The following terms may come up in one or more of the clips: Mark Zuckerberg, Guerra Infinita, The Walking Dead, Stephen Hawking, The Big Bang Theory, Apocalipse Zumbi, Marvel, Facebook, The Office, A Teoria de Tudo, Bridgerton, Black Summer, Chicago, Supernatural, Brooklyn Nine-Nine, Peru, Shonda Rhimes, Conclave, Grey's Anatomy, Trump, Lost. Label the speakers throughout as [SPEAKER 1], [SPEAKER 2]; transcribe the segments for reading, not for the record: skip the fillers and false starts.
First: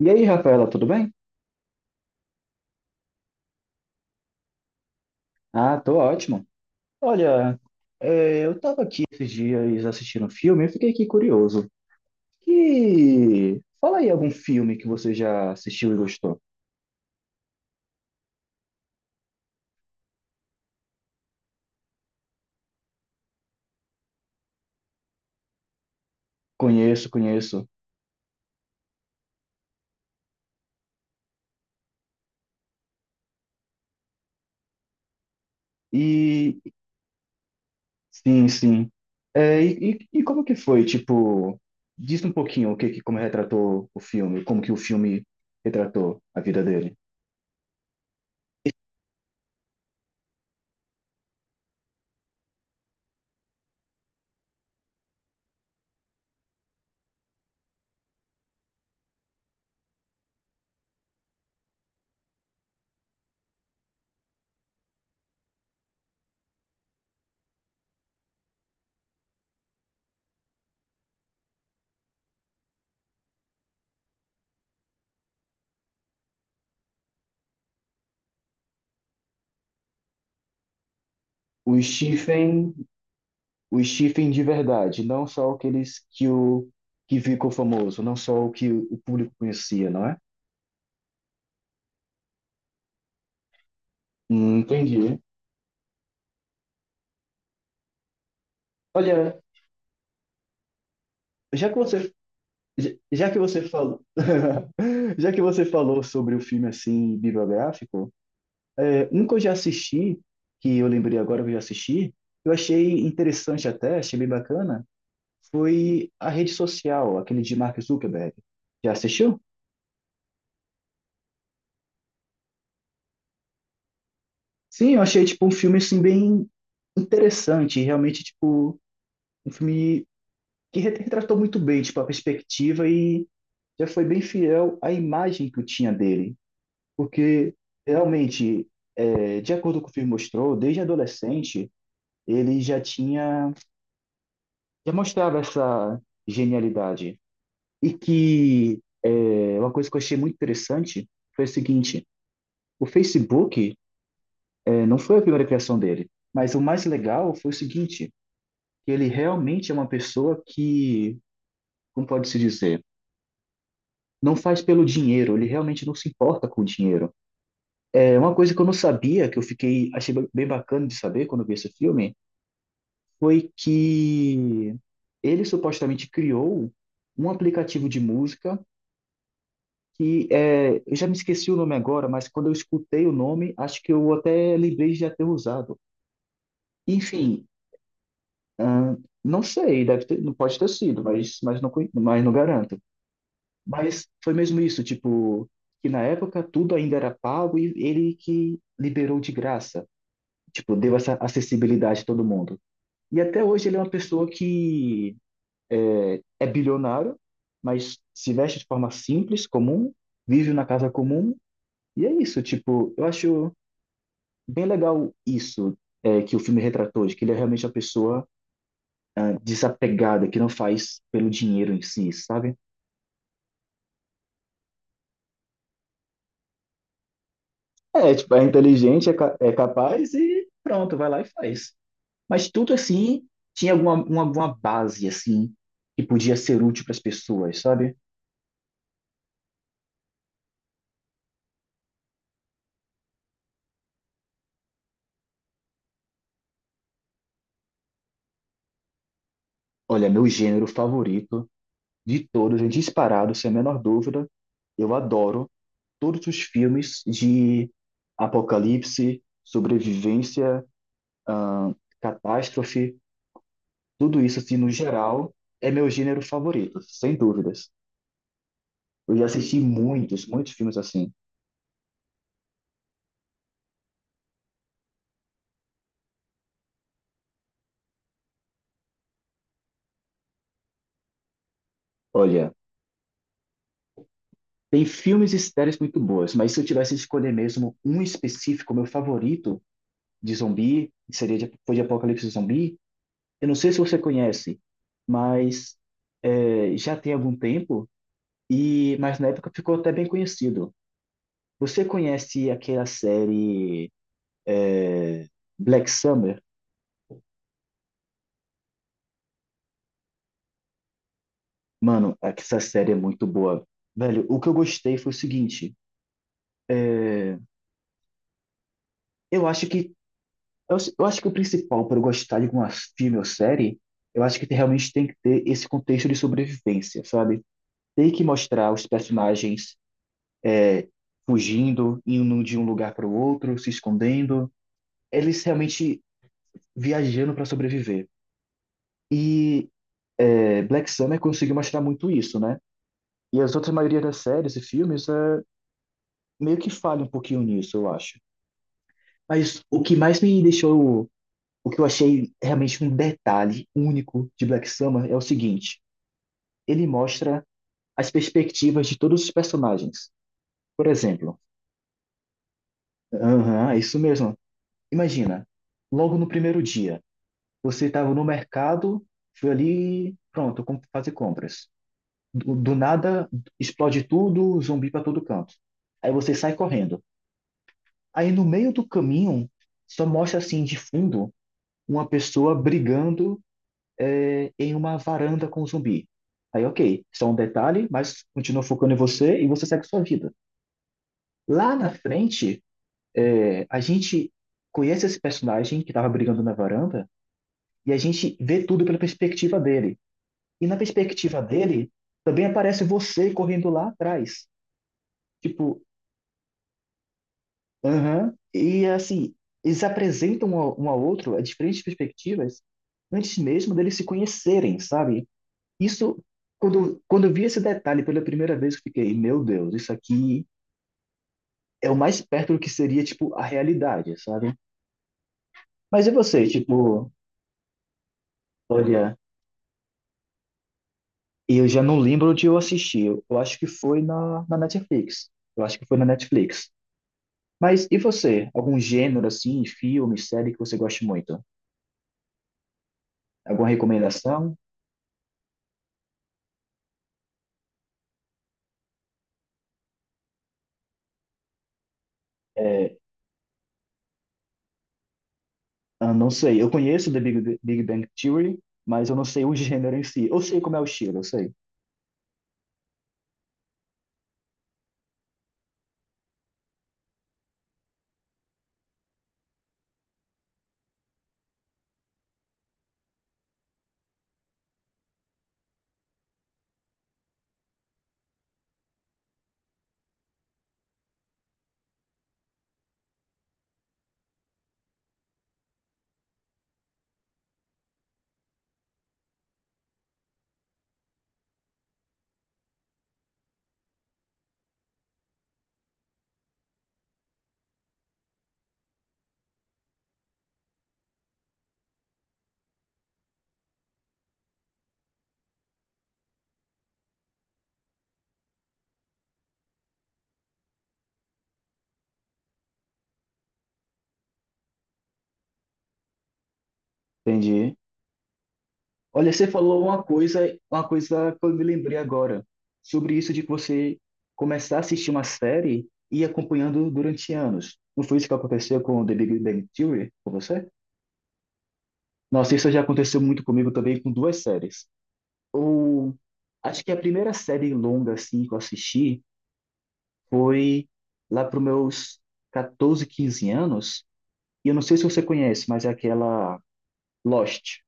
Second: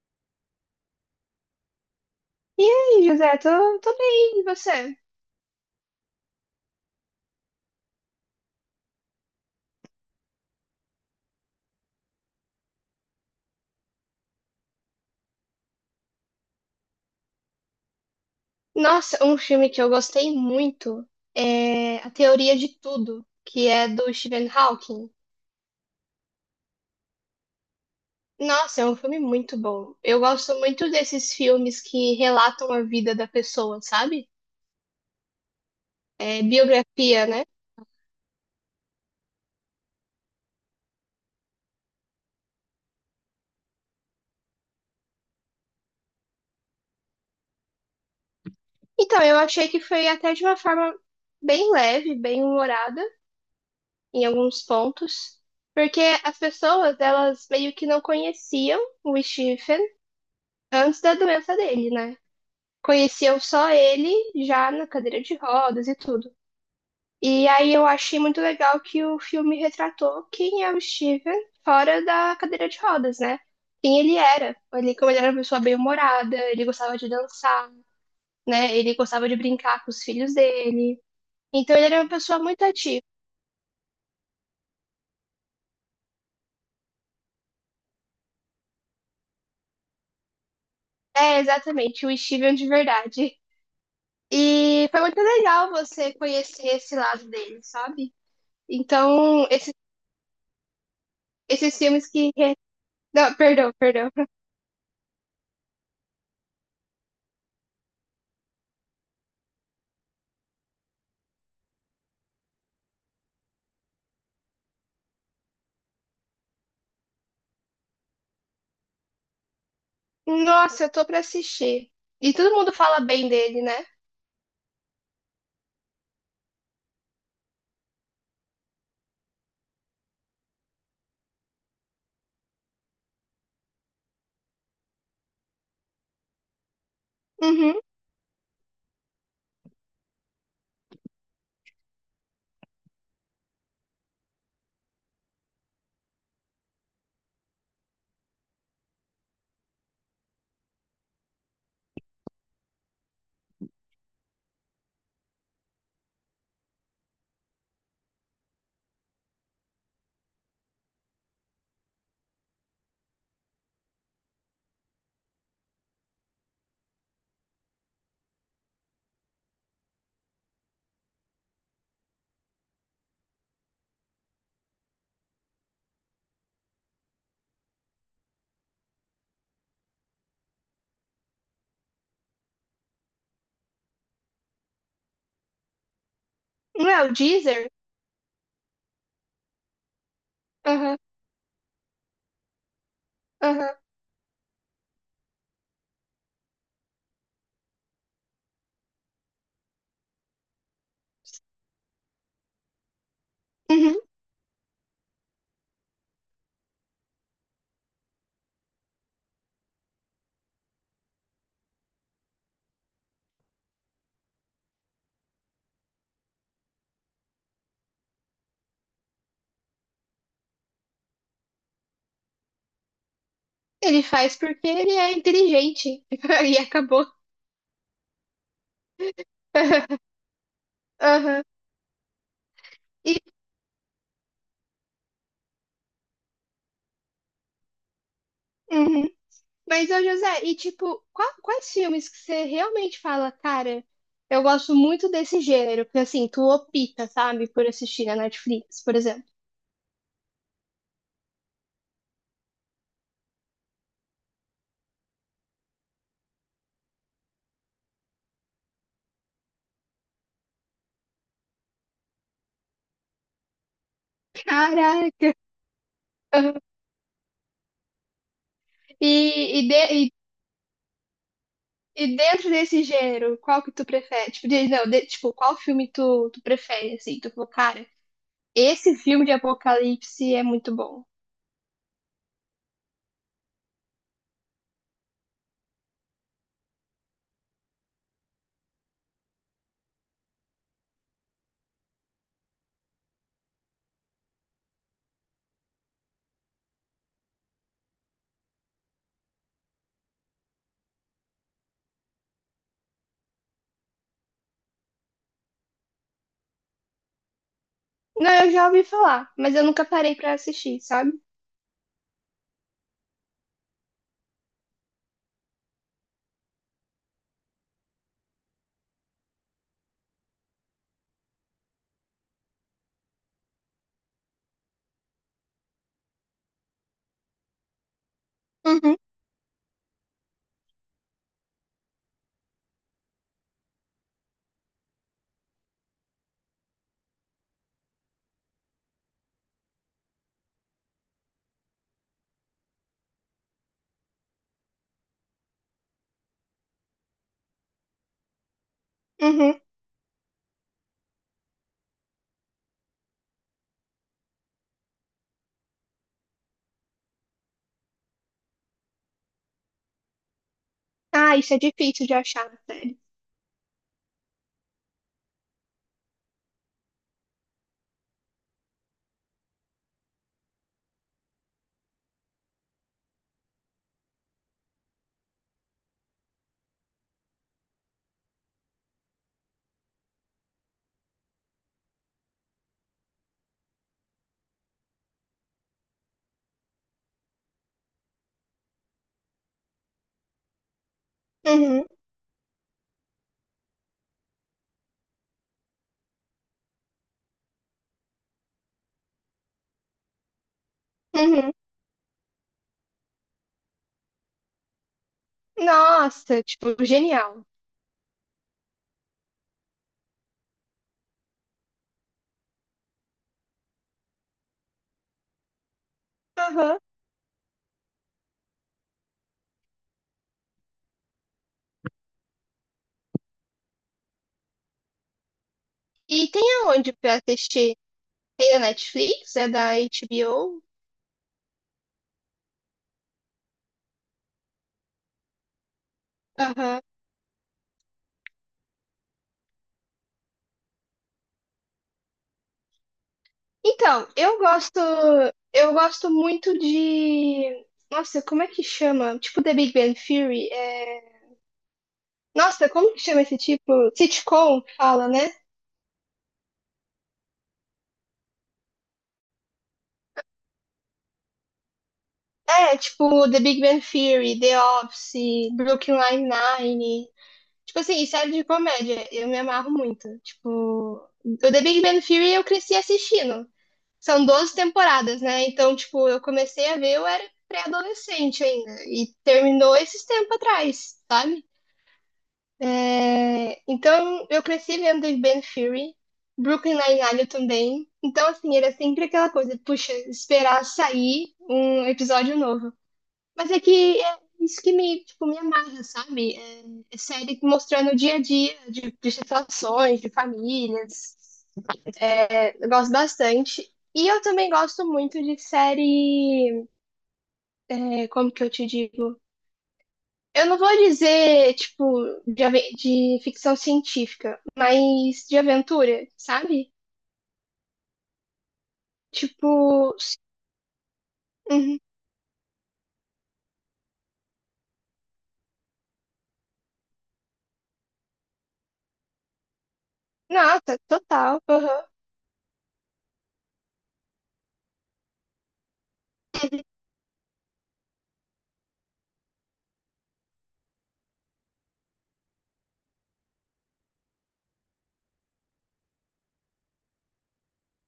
[SPEAKER 1] E aí, Rafaela, tudo bem?
[SPEAKER 2] E aí, José, tô bem, e você?
[SPEAKER 1] Ah, tô ótimo. Olha, eu tava aqui esses dias assistindo um filme e fiquei aqui curioso. Que... Fala aí algum filme que você já assistiu e gostou.
[SPEAKER 2] Nossa, um filme que eu gostei muito é A Teoria de Tudo, que é do Stephen Hawking.
[SPEAKER 1] Conheço, conheço.
[SPEAKER 2] Nossa, é um filme muito bom. Eu gosto muito desses filmes que relatam a vida da pessoa, sabe? É
[SPEAKER 1] E
[SPEAKER 2] biografia, né?
[SPEAKER 1] sim, sim. É, e como que foi? Tipo, diz um pouquinho o que como retratou o filme, como que o filme retratou a vida dele.
[SPEAKER 2] Então, eu achei que foi até de uma forma bem leve, bem humorada em alguns pontos, porque as pessoas, elas meio que não conheciam o Stephen antes da doença dele, né? Conheciam só ele já na cadeira de rodas e tudo. E aí eu achei muito legal que o filme retratou quem é o Steven fora da cadeira de rodas, né? Quem ele era. Ele, como ele era uma pessoa bem-humorada, ele gostava de dançar, né? Ele gostava de brincar com os filhos dele. Então
[SPEAKER 1] O
[SPEAKER 2] ele era uma pessoa muito
[SPEAKER 1] Stephen
[SPEAKER 2] ativa.
[SPEAKER 1] o Stephen de verdade, não só aqueles que o que ficou famoso, não só o que o público conhecia, não é?
[SPEAKER 2] É, exatamente, o Steven de verdade. E foi
[SPEAKER 1] Entendi.
[SPEAKER 2] muito legal você conhecer esse lado dele, sabe?
[SPEAKER 1] Olha,
[SPEAKER 2] Então, esse,
[SPEAKER 1] já que
[SPEAKER 2] esses filmes
[SPEAKER 1] você
[SPEAKER 2] que. Re-
[SPEAKER 1] já já
[SPEAKER 2] Não,
[SPEAKER 1] que você
[SPEAKER 2] perdão,
[SPEAKER 1] falou
[SPEAKER 2] perdão.
[SPEAKER 1] já que você falou sobre o filme assim bibliográfico, é, um que eu já assisti, que eu lembrei agora que eu já assisti, eu achei interessante até, achei bem bacana, foi A Rede Social, aquele de Mark Zuckerberg. Já assistiu?
[SPEAKER 2] Nossa, eu tô pra assistir. E todo mundo fala bem dele, né?
[SPEAKER 1] Sim, eu achei tipo um filme assim bem interessante, realmente tipo um filme que retratou muito bem, tipo, a perspectiva e já foi bem fiel à imagem que eu tinha dele. Porque,
[SPEAKER 2] Uhum.
[SPEAKER 1] realmente, é, de acordo com o que o filme mostrou, desde adolescente, ele já tinha, já mostrava essa genialidade. E que é, uma coisa que eu achei muito interessante foi o seguinte, o Facebook é, não foi a primeira criação dele, mas o mais legal foi o seguinte, que ele realmente é uma pessoa que, como pode-se dizer, não faz pelo dinheiro, ele realmente não se importa com o dinheiro. É uma coisa que eu não sabia, que eu fiquei achei bem bacana de saber quando eu vi esse filme, foi que ele supostamente criou um aplicativo de música que é, eu já me esqueci o nome agora, mas quando eu escutei o nome, acho que eu até lembrei de já ter usado.
[SPEAKER 2] Não é o
[SPEAKER 1] Enfim,
[SPEAKER 2] Deezer?
[SPEAKER 1] ahn, não sei, deve ter, não pode ter
[SPEAKER 2] Aham,
[SPEAKER 1] sido, mas, não, mas não garanto.
[SPEAKER 2] aham,
[SPEAKER 1] Mas foi mesmo isso, tipo, que na época tudo ainda era pago e ele que liberou de graça, tipo, deu essa acessibilidade a todo mundo. E até hoje ele é uma
[SPEAKER 2] uhum.
[SPEAKER 1] pessoa que é bilionário, mas se veste de forma simples, comum, vive na casa comum, e é isso, tipo, eu acho bem legal isso. É que o filme retratou, de que ele é realmente uma pessoa desapegada, que não faz pelo dinheiro em si, sabe?
[SPEAKER 2] Ele faz porque ele é inteligente. E acabou.
[SPEAKER 1] É, tipo, é inteligente, é, é capaz e pronto, vai lá e
[SPEAKER 2] Aham.
[SPEAKER 1] faz. Mas tudo
[SPEAKER 2] E,
[SPEAKER 1] assim tinha uma base assim que podia ser útil para as pessoas, sabe?
[SPEAKER 2] uhum. Mas, ô José, e tipo, quais filmes que você realmente fala, cara, eu gosto muito desse gênero? Porque assim, tu opta, sabe, por assistir na Netflix, por exemplo.
[SPEAKER 1] Olha, meu gênero favorito de todos, é disparado, sem a menor dúvida, eu adoro todos os filmes de apocalipse, sobrevivência, ahn, catástrofe, tudo isso assim no geral
[SPEAKER 2] Caraca!
[SPEAKER 1] é meu gênero
[SPEAKER 2] Aham.
[SPEAKER 1] favorito, sem dúvidas.
[SPEAKER 2] E,
[SPEAKER 1] Eu já assisti
[SPEAKER 2] e, de-
[SPEAKER 1] muitos, muitos filmes assim.
[SPEAKER 2] E dentro desse gênero, qual que tu prefere? Tipo, não, tipo, qual filme tu prefere, assim? Tu falou, cara, esse filme de apocalipse é muito bom.
[SPEAKER 1] Olha, tem filmes e séries muito boas, mas se eu tivesse que escolher mesmo um específico, meu favorito de zumbi, seria de, foi de Apocalipse Zumbi. Eu não sei se você conhece, mas é, já tem algum tempo, e mas na época ficou até bem conhecido. Você conhece aquela série Black Summer?
[SPEAKER 2] Não, eu já ouvi falar, mas eu nunca parei pra assistir, sabe?
[SPEAKER 1] Mano, essa série é muito boa. Velho, o que eu gostei foi o seguinte: eu acho que eu acho que o principal para eu gostar de uma filme ou série, eu acho que realmente tem que ter esse contexto de sobrevivência, sabe? Tem que mostrar os
[SPEAKER 2] Uhum,
[SPEAKER 1] personagens fugindo, indo de um lugar para o outro, se escondendo, eles realmente viajando para sobreviver. E é, Black Summer conseguiu mostrar muito isso, né? E as outras maioria das séries e filmes é, meio que falha um pouquinho nisso, eu acho.
[SPEAKER 2] uhum.
[SPEAKER 1] Mas o que mais me deixou, o que eu achei realmente um detalhe único de Black Summer é o seguinte: ele mostra as perspectivas de todos os personagens. Por
[SPEAKER 2] Ah,
[SPEAKER 1] exemplo,
[SPEAKER 2] isso é difícil de achar na série.
[SPEAKER 1] aham, é isso mesmo. Imagina, logo no primeiro dia, você estava no mercado, foi ali, pronto, fazer compras. Do nada, explode tudo, zumbi para todo canto. Aí você sai correndo. Aí no meio do caminho, só mostra assim de fundo uma pessoa brigando em uma varanda com um zumbi. Aí, ok, só um detalhe, mas continua focando em você e você segue sua vida. Lá
[SPEAKER 2] Uhum,
[SPEAKER 1] na frente, é, a gente conhece esse personagem que estava brigando na varanda e a gente vê tudo pela perspectiva dele. E na perspectiva
[SPEAKER 2] uhum.
[SPEAKER 1] dele, também aparece você correndo lá atrás. Tipo,
[SPEAKER 2] Nossa, tipo, genial.
[SPEAKER 1] aham. E assim, eles apresentam um ao outro a diferentes perspectivas antes mesmo deles se conhecerem, sabe? Isso,
[SPEAKER 2] Aham.
[SPEAKER 1] quando eu vi esse detalhe pela primeira vez, eu fiquei, meu Deus, isso aqui é o mais perto do que seria, tipo, a realidade, sabe? Mas e
[SPEAKER 2] E tem
[SPEAKER 1] você,
[SPEAKER 2] aonde
[SPEAKER 1] tipo.
[SPEAKER 2] pra assistir? Tem na
[SPEAKER 1] Olha,
[SPEAKER 2] Netflix? É da HBO?
[SPEAKER 1] eu já não lembro onde eu assisti. Eu acho que foi na, na Netflix. Eu acho que foi na Netflix.
[SPEAKER 2] Aham.
[SPEAKER 1] Mas e você? Algum gênero assim, filme, série que você goste muito? Alguma
[SPEAKER 2] Então,
[SPEAKER 1] recomendação?
[SPEAKER 2] eu gosto muito de, nossa, como é que chama? Tipo The Big Bang Theory, Nossa, como
[SPEAKER 1] É,
[SPEAKER 2] que chama esse tipo? Sitcom, fala, né?
[SPEAKER 1] ah, não sei. Eu conheço The Big Bang Theory, mas eu não sei o gênero em si. Eu sei como é o estilo, eu sei.
[SPEAKER 2] É, tipo The Big Bang Theory, The Office, Brooklyn Nine-Nine. Tipo assim, série de comédia, eu me amarro muito. Tipo, o The Big Bang Theory eu cresci assistindo. São 12 temporadas, né? Então, tipo, eu comecei a ver, eu era pré-adolescente ainda. E terminou esses tempos atrás, sabe? É, então, eu cresci vendo Ben Fury, Brooklyn Nine-Nine também. Então, assim, era sempre aquela coisa, puxa, esperar sair um episódio novo. Mas é que é isso que me, tipo, me amarra, sabe? É, é série mostrando o dia a dia de situações, de famílias. É, eu gosto bastante. E eu também gosto muito de série, é, como que eu te digo? Eu não vou dizer, tipo, de ficção científica, mas de aventura, sabe?
[SPEAKER 1] Entendi. Olha, você falou
[SPEAKER 2] Tipo,
[SPEAKER 1] uma coisa, uma coisa que eu me
[SPEAKER 2] uhum.
[SPEAKER 1] lembrei agora, sobre isso de que você começar a assistir uma série e ir acompanhando durante anos. Não foi isso que aconteceu com The Big Bang Theory com você?
[SPEAKER 2] Nossa, total. Aham.
[SPEAKER 1] Nossa, isso já aconteceu muito comigo também com duas séries. Ou acho que a primeira série longa assim que eu assisti foi lá para meus 14, 15 anos. E eu não sei se você conhece, mas é aquela Lost.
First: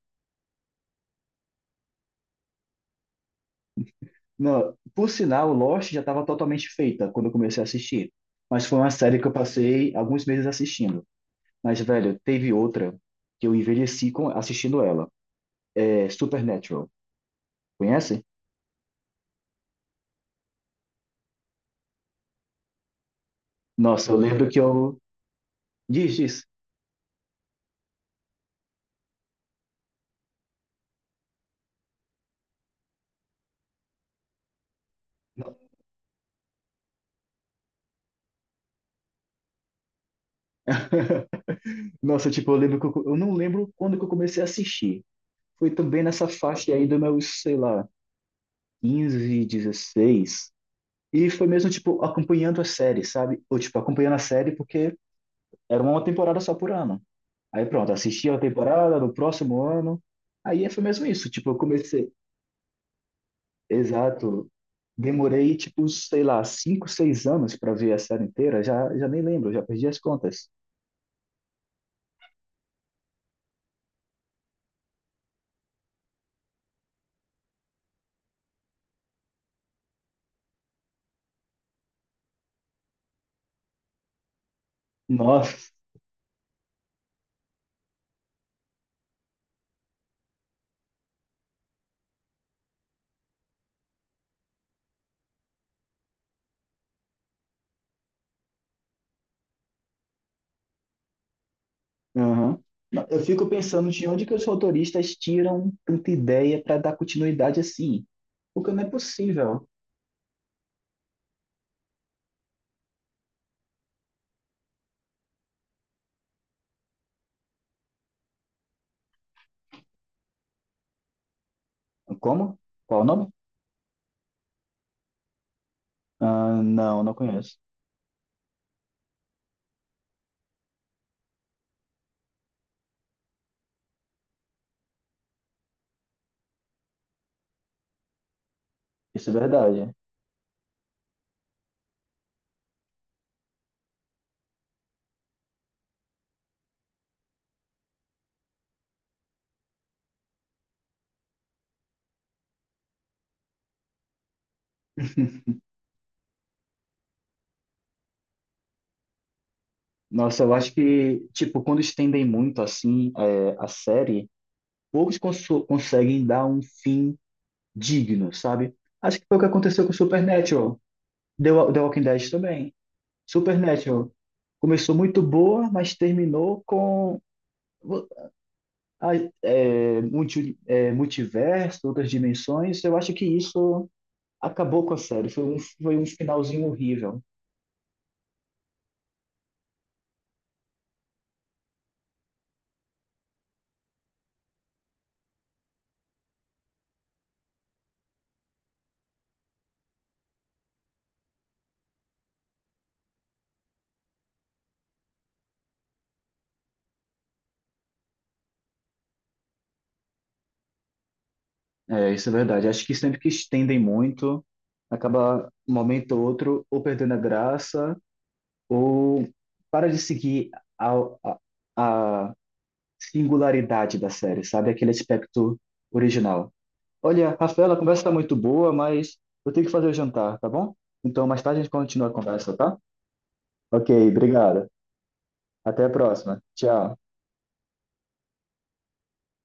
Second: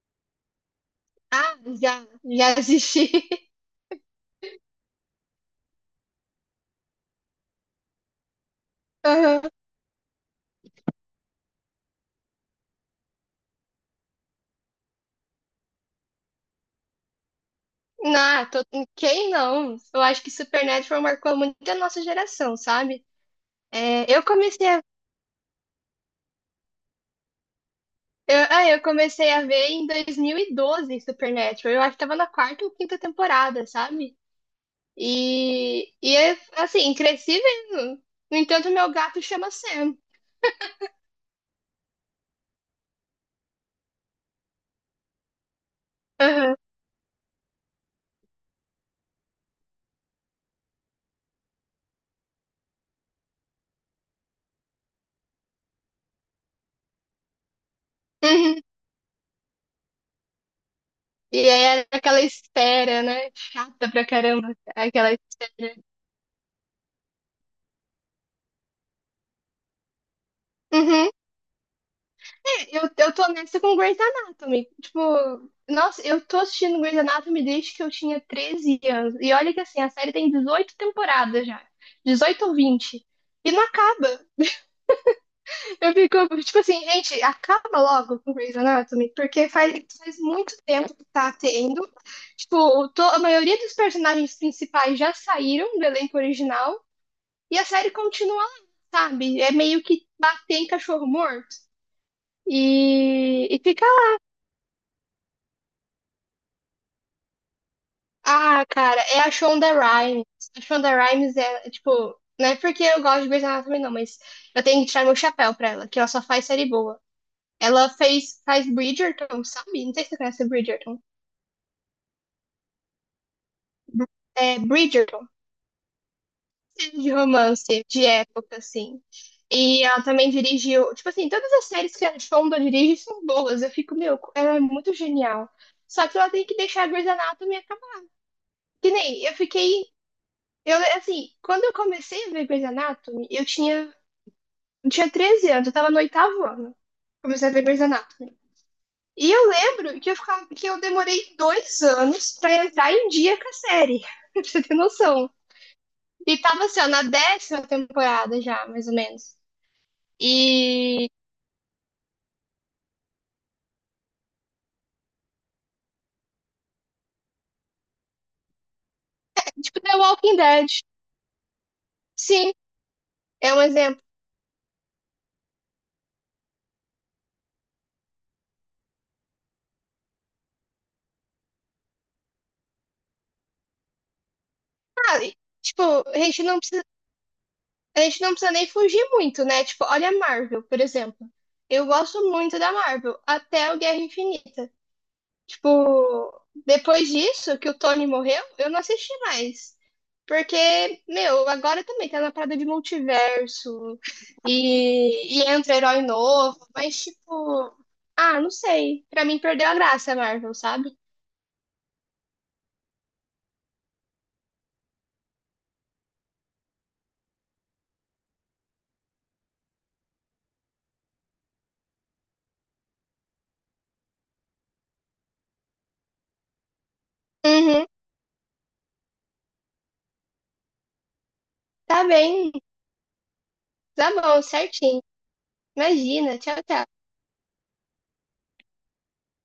[SPEAKER 2] Ah, já, já assisti.
[SPEAKER 1] Não, por sinal, Lost já estava totalmente feita quando eu comecei a assistir. Mas foi uma série que eu
[SPEAKER 2] Aham.
[SPEAKER 1] passei alguns meses assistindo. Mas, velho, teve outra que eu envelheci com, assistindo ela. É Supernatural.
[SPEAKER 2] Não,
[SPEAKER 1] Conhece?
[SPEAKER 2] quem não? Eu acho que Supernatural marcou muito a nossa geração, sabe?
[SPEAKER 1] Nossa,
[SPEAKER 2] É,
[SPEAKER 1] eu lembro que eu. Diz, diz.
[SPEAKER 2] eu comecei a ver em 2012 Supernatural. Eu acho que tava na quarta ou quinta temporada, sabe? E é, assim, cresci vendo. No entanto, meu gato chama Sam.
[SPEAKER 1] Nossa, tipo, eu lembro que eu não lembro quando que eu comecei a assistir. Foi também nessa
[SPEAKER 2] Aham.
[SPEAKER 1] faixa aí do meu, sei lá, 15, 16. E foi mesmo, tipo, acompanhando a série, sabe? Ou, tipo, acompanhando a série porque era uma temporada só por ano. Aí pronto, assisti a
[SPEAKER 2] Uhum.
[SPEAKER 1] temporada no próximo ano. Aí foi mesmo isso.
[SPEAKER 2] E
[SPEAKER 1] Tipo, eu
[SPEAKER 2] aí é
[SPEAKER 1] comecei.
[SPEAKER 2] aquela espera, né? Chata pra
[SPEAKER 1] Exato.
[SPEAKER 2] caramba, aquela
[SPEAKER 1] Demorei,
[SPEAKER 2] espera.
[SPEAKER 1] tipo, sei lá, cinco, seis anos para ver a série inteira. Já, já nem lembro, já perdi as contas.
[SPEAKER 2] Uhum. É, eu tô nessa com Grey's Anatomy. Tipo, nossa, eu tô assistindo Grey's Anatomy desde que eu tinha 13 anos. E olha que assim, a série tem 18 temporadas já. 18 ou 20. E não acaba.
[SPEAKER 1] Nossa.
[SPEAKER 2] Eu fico, tipo assim, gente, acaba logo com Grey's Anatomy, porque faz muito tempo que tá tendo. Tipo, a maioria dos personagens principais já saíram do elenco original e a série continua lá, sabe? É meio que bater em cachorro morto.
[SPEAKER 1] Aham. Não, eu fico
[SPEAKER 2] E fica
[SPEAKER 1] pensando de
[SPEAKER 2] lá.
[SPEAKER 1] onde que os roteiristas tiram tanta ideia para dar continuidade assim.
[SPEAKER 2] Ah,
[SPEAKER 1] Porque não é
[SPEAKER 2] cara, é a
[SPEAKER 1] possível.
[SPEAKER 2] Shonda Rhimes. A Shonda Rhimes é, tipo, não é porque eu gosto de Grey's Anatomy, não, mas eu tenho que tirar meu chapéu pra ela, que ela só faz série boa. Ela fez, faz Bridgerton, sabe? Não sei se você conhece Bridgerton.
[SPEAKER 1] Como? Qual o nome?
[SPEAKER 2] É, Bridgerton,
[SPEAKER 1] Ah,
[SPEAKER 2] série
[SPEAKER 1] não,
[SPEAKER 2] de
[SPEAKER 1] não conheço.
[SPEAKER 2] romance, de época, assim. E ela também dirigiu, tipo assim, todas as séries que a Fonda dirige são boas. Eu fico, meu, ela é muito genial. Só que ela tem que deixar a Grey's Anatomy acabar. Que nem,
[SPEAKER 1] Isso é verdade.
[SPEAKER 2] eu, assim, quando eu comecei a ver Grey's Anatomy, eu tinha 13 anos, eu tava no oitavo ano. Comecei a ver Grey's Anatomy. E eu lembro que que eu demorei 2 anos pra entrar em dia com a série. Pra você ter noção. E tava assim, ó, na décima temporada já, mais ou menos.
[SPEAKER 1] Nossa, eu acho
[SPEAKER 2] E,
[SPEAKER 1] que, tipo, quando estendem muito, assim, é, a série. Poucos conseguem dar um fim digno, sabe? Acho que foi o que
[SPEAKER 2] tipo,
[SPEAKER 1] aconteceu com
[SPEAKER 2] The Walking Dead.
[SPEAKER 1] Supernatural. The Walking Dead
[SPEAKER 2] Sim,
[SPEAKER 1] também.
[SPEAKER 2] é um exemplo.
[SPEAKER 1] Supernatural começou muito boa, mas terminou com a- multiverso, outras dimensões. Eu acho que isso acabou com a
[SPEAKER 2] Ah,
[SPEAKER 1] série.
[SPEAKER 2] e,
[SPEAKER 1] Foi um,
[SPEAKER 2] tipo,
[SPEAKER 1] foi um
[SPEAKER 2] a gente não
[SPEAKER 1] finalzinho
[SPEAKER 2] precisa,
[SPEAKER 1] horrível.
[SPEAKER 2] a gente não precisa nem fugir muito, né? Tipo, olha a Marvel, por exemplo. Eu gosto muito da Marvel, até o Guerra Infinita. Tipo, depois disso, que o Tony morreu, eu não assisti mais. Porque, meu, agora também tá na parada de multiverso e entra herói novo, mas tipo, ah, não sei. Pra mim perdeu a graça, Marvel, sabe?
[SPEAKER 1] É, isso é verdade. Acho que sempre que estendem muito, acaba um momento ou outro ou perdendo a graça ou para de seguir a, a, a singularidade da série, sabe? Aquele aspecto original. Olha, Rafaela, a
[SPEAKER 2] Uhum,
[SPEAKER 1] conversa está muito boa, mas eu tenho que fazer o jantar, tá bom? Então, mais tarde a gente
[SPEAKER 2] tá
[SPEAKER 1] continua a
[SPEAKER 2] bem,
[SPEAKER 1] conversa, tá? Ok,
[SPEAKER 2] tá bom,
[SPEAKER 1] obrigado.
[SPEAKER 2] certinho.
[SPEAKER 1] Até a
[SPEAKER 2] Imagina,
[SPEAKER 1] próxima.
[SPEAKER 2] tchau, tchau.
[SPEAKER 1] Tchau.